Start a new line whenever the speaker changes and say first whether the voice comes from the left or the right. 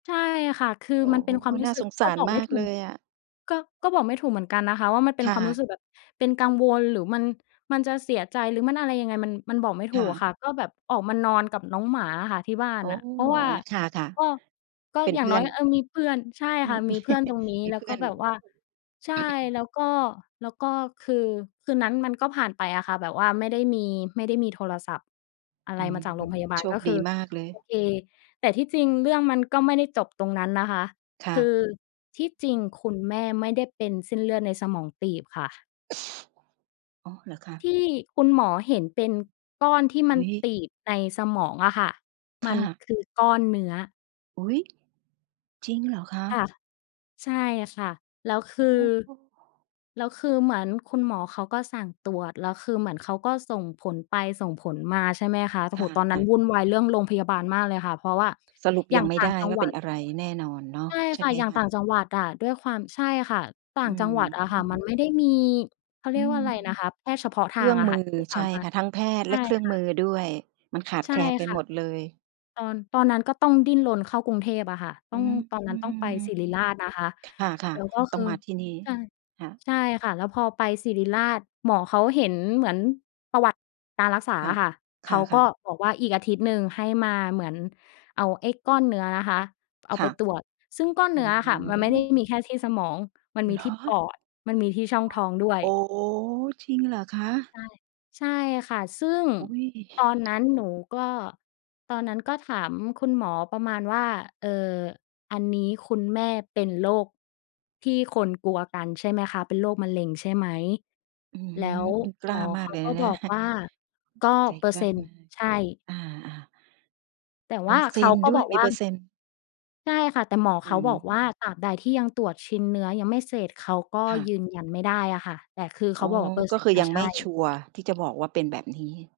left: ใช่ค่ะ คือ
right: โอ้
left: มัน
right: โ
left: เ
right: ฮ!
left: ป็นค
right: เ
left: ว
right: อ
left: าม
right: อ
left: รู
right: น
left: ้
right: ่า
left: สึ
right: ส
left: ก
right: งส
left: ก็
right: าร
left: บอก
right: ม
left: ไม่
right: าก
left: ถู
right: เล
left: ก
right: ยอะ
left: ก็ ก็บอกไม่ถูกเหมือนกันนะคะว่า มันเป
right: ค
left: ็น
right: ่
left: ความรู้ส
right: ะ
left: ึกแบบเป็นกังวลหรือมัน มันจะเสียใจหรือมันอะไรยังไง มัน มันบอกไม่ถ
right: ค
left: ู
right: ่
left: กอะ
right: ะ
left: ค่ะ ก็แบบออกมานอนกับน้องหมาอะค่ะที่บ้า
right: โ
left: น
right: อ้!
left: น่ะ เพราะว่า
right: ค่ะ
left: ก็ ก็
right: ๆ เป็น
left: อย่
right: เพ
left: าง
right: ื่
left: น้
right: อ
left: อย
right: น
left: เออ มีเพื่อน ใช่
right: อื
left: ค่ะ
right: ม
left: มีเพื่อนตรงนี้
right: มี
left: แล้
right: เ
left: ว
right: พื่
left: ก็
right: อน
left: แบบว่า ใช่ แล้วก็ แล้วก็คือคืนนั้นมันก็ผ่านไปอะค่ะ แบบว่าไม่ได้มี ไม่ได้มีโทรศัพท์อะไ
right: อ
left: ร
right: ื
left: ม
right: อ
left: าจากโรงพยาบา
right: โช
left: ล ก
right: ค
left: ็ค
right: ด
left: ือ
right: ีมากเลย
left: โอเค แต่ที่จริงเรื่องมันก็ไม่ได้จบตรงนั้นนะคะ
right: ค่
left: คื
right: ะ
left: อที่จริงคุณแม่ไม่ได้เป็นเส้นเลือดในสมองตีบค่ะ
right: อ๋อ เหรอคะ?
left: ที่คุณหมอเห็นเป็นก้อนที่
right: อ
left: มั
right: ุ
left: น
right: ๊ย!
left: ตีบในสมองอะค่ะ ม
right: ค
left: ั
right: ่
left: น
right: ะ
left: คือก้อนเนื้อ
right: อุ๊ย! จริงเหรอคะ?
left: ค่ะ ใช่ค่ะ แล้วค
right: โ
left: ื
right: อ
left: อ
right: ้โฮ
left: แล้วคือเหมือนคุณหมอเขาก็สั่งตรวจ แล้วคือเหมือนเขาก็ส่งผลไปส่งผลมา ใช่ไหมคะ โอ้
right: ค
left: โฮ ตอนนั
right: ่
left: ้
right: ะ
left: น
right: ๆ
left: วุ่นวายเรื่องโรงพยาบาลมากเลยค่ะ เพราะว่า
right: สรุป
left: อย่
right: ยั
left: า
right: ง
left: ง
right: ไม่
left: ต่า
right: ได
left: ง
right: ้
left: จัง
right: ว่า
left: หว
right: เป
left: ั
right: ็น
left: ด
right: อะไรแน่นอนเนาะ
left: ใช่
right: ใช
left: ค
right: ่
left: ่
right: ไ
left: ะ
right: หม
left: อย่าง
right: ค
left: ต
right: ะ?
left: ่างจังหวัดอะ ด้วยความ ใช่ค่ะ ต่า
right: อื
left: งจังหวัดอะค่ะ มัน
right: ม
left: ไม่ได้มี เขาเ
right: อ
left: ร
right: ื
left: ียกว่
right: ม
left: าอะไรนะคะ แพทย์เฉพาะ
right: เ
left: ท
right: ค
left: า
right: รื่
left: ง
right: อง
left: อะ
right: ม
left: ค
right: ื
left: ่ะ
right: อ
left: ที่ส
right: ใช
left: า
right: ่
left: มาร
right: ค่
left: ถ
right: ะ ทั้งแพทย
left: ใ
right: ์
left: ช
right: แล
left: ่
right: ะเครื่อง
left: ค่
right: มื
left: ะ
right: อด้วย มันขาด
left: ใช
right: แ
left: ่
right: คลนไป
left: ค่ะ
right: หมดเลย
left: ตอน ตอนนั้นก็ต้องดิ้นรนเข้ากรุงเทพฯ อะค่ะ ต
right: อ
left: ้
right: ื
left: อง
right: ม
left: ตอนนั้นต้องไปศิริราชนะคะ
right: ค่ะ
left: แล้วก็
right: ๆ ต
left: ค
right: ้อง
left: ือ
right: มาที่นี่
left: ใช่
right: ค่ะ
left: ใช่ค่ะ แล้วพอไปศิริราช หมอเขาเห็นเหมือนประวัติการรักษา
right: ค่ะ
left: อะค่ะ เ
right: ค
left: ขาก
right: ่
left: ็
right: ะ ๆ
left: บอกว่า "อีกอาทิตย์หนึ่งให้มา" เหมือนเอาไอ้ก้อนเนื้อนะคะเอา
right: ค
left: ไ
right: ่
left: ป
right: ะ
left: ตรวจ ซึ่งก้อน
right: โอ
left: เน
right: ้
left: ื้อ
right: โ
left: อ
right: ฮ
left: ะค่ะมันไม่ได้มีแค่ที่สมอง มันมี
right: เหร
left: ที่ป
right: อ?
left: อด มันมีที่ช่องท้องด้วย
right: โอ้! จริงเหรอคะ?
left: ใช่ ใช่ค่ะ ซึ่ง
right: อุ๊ย!
left: ตอนนั้นหนูก็ ตอนนั้นก็ถามคุณหมอประมาณว่า "เอ่อ อันนี้คุณแม่เป็นโรคที่คนกลัวกันใช่ไหมคะ? เป็นโรคมะเร็งใช่ไหม?"
right: อื้อ
left: แ
right: ฮ
left: ล
right: ื
left: ้
right: อ
left: ว
right: คุณก
left: ห
right: ล
left: ม
right: ้า
left: อ
right: ม
left: เ
right: า
left: ข
right: ก
left: า
right: เลย
left: ก
right: น
left: ็
right: ะ เน
left: บ
right: ี่ย
left: อกว่า "ก็
right: ใจ
left: เปอ
right: ก
left: ร์
right: ล้
left: เซ
right: า
left: ็นต์
right: มาก
left: ใช่"
right: อา ๆ
left: แต่
right: เป
left: ว
right: อ
left: ่
right: ร
left: า
right: ์เ
left: เ
right: ซ
left: ข
right: ็
left: า
right: นต์
left: ก็
right: ด้
left: บ
right: วย
left: อก
right: มี
left: ว่
right: เ
left: า
right: ปอร์เซ็นต์
left: ใช่ค่ะ แต่หมอ
right: อ
left: เ
right: ื
left: ขา
right: อฮ
left: บอกว่า
right: ึ
left: ตราบใดที่ยังตรวจชิ้นเนื้อยังไม่เสร็จ เขาก็
right: ค่
left: ย
right: ะ
left: ืนยันไม่ได้อะค่ะ แต่คือเข
right: อ๋
left: า
right: อ
left: บอก "เปอร์
right: ก
left: เซ
right: ็
left: ็น
right: ค
left: ต
right: ื
left: ์
right: อ
left: น่
right: ย
left: ะ
right: ัง
left: ใช
right: ไม
left: ่"
right: ่ชัวร์ ที่จะบอกว่าเป็นแบบนี้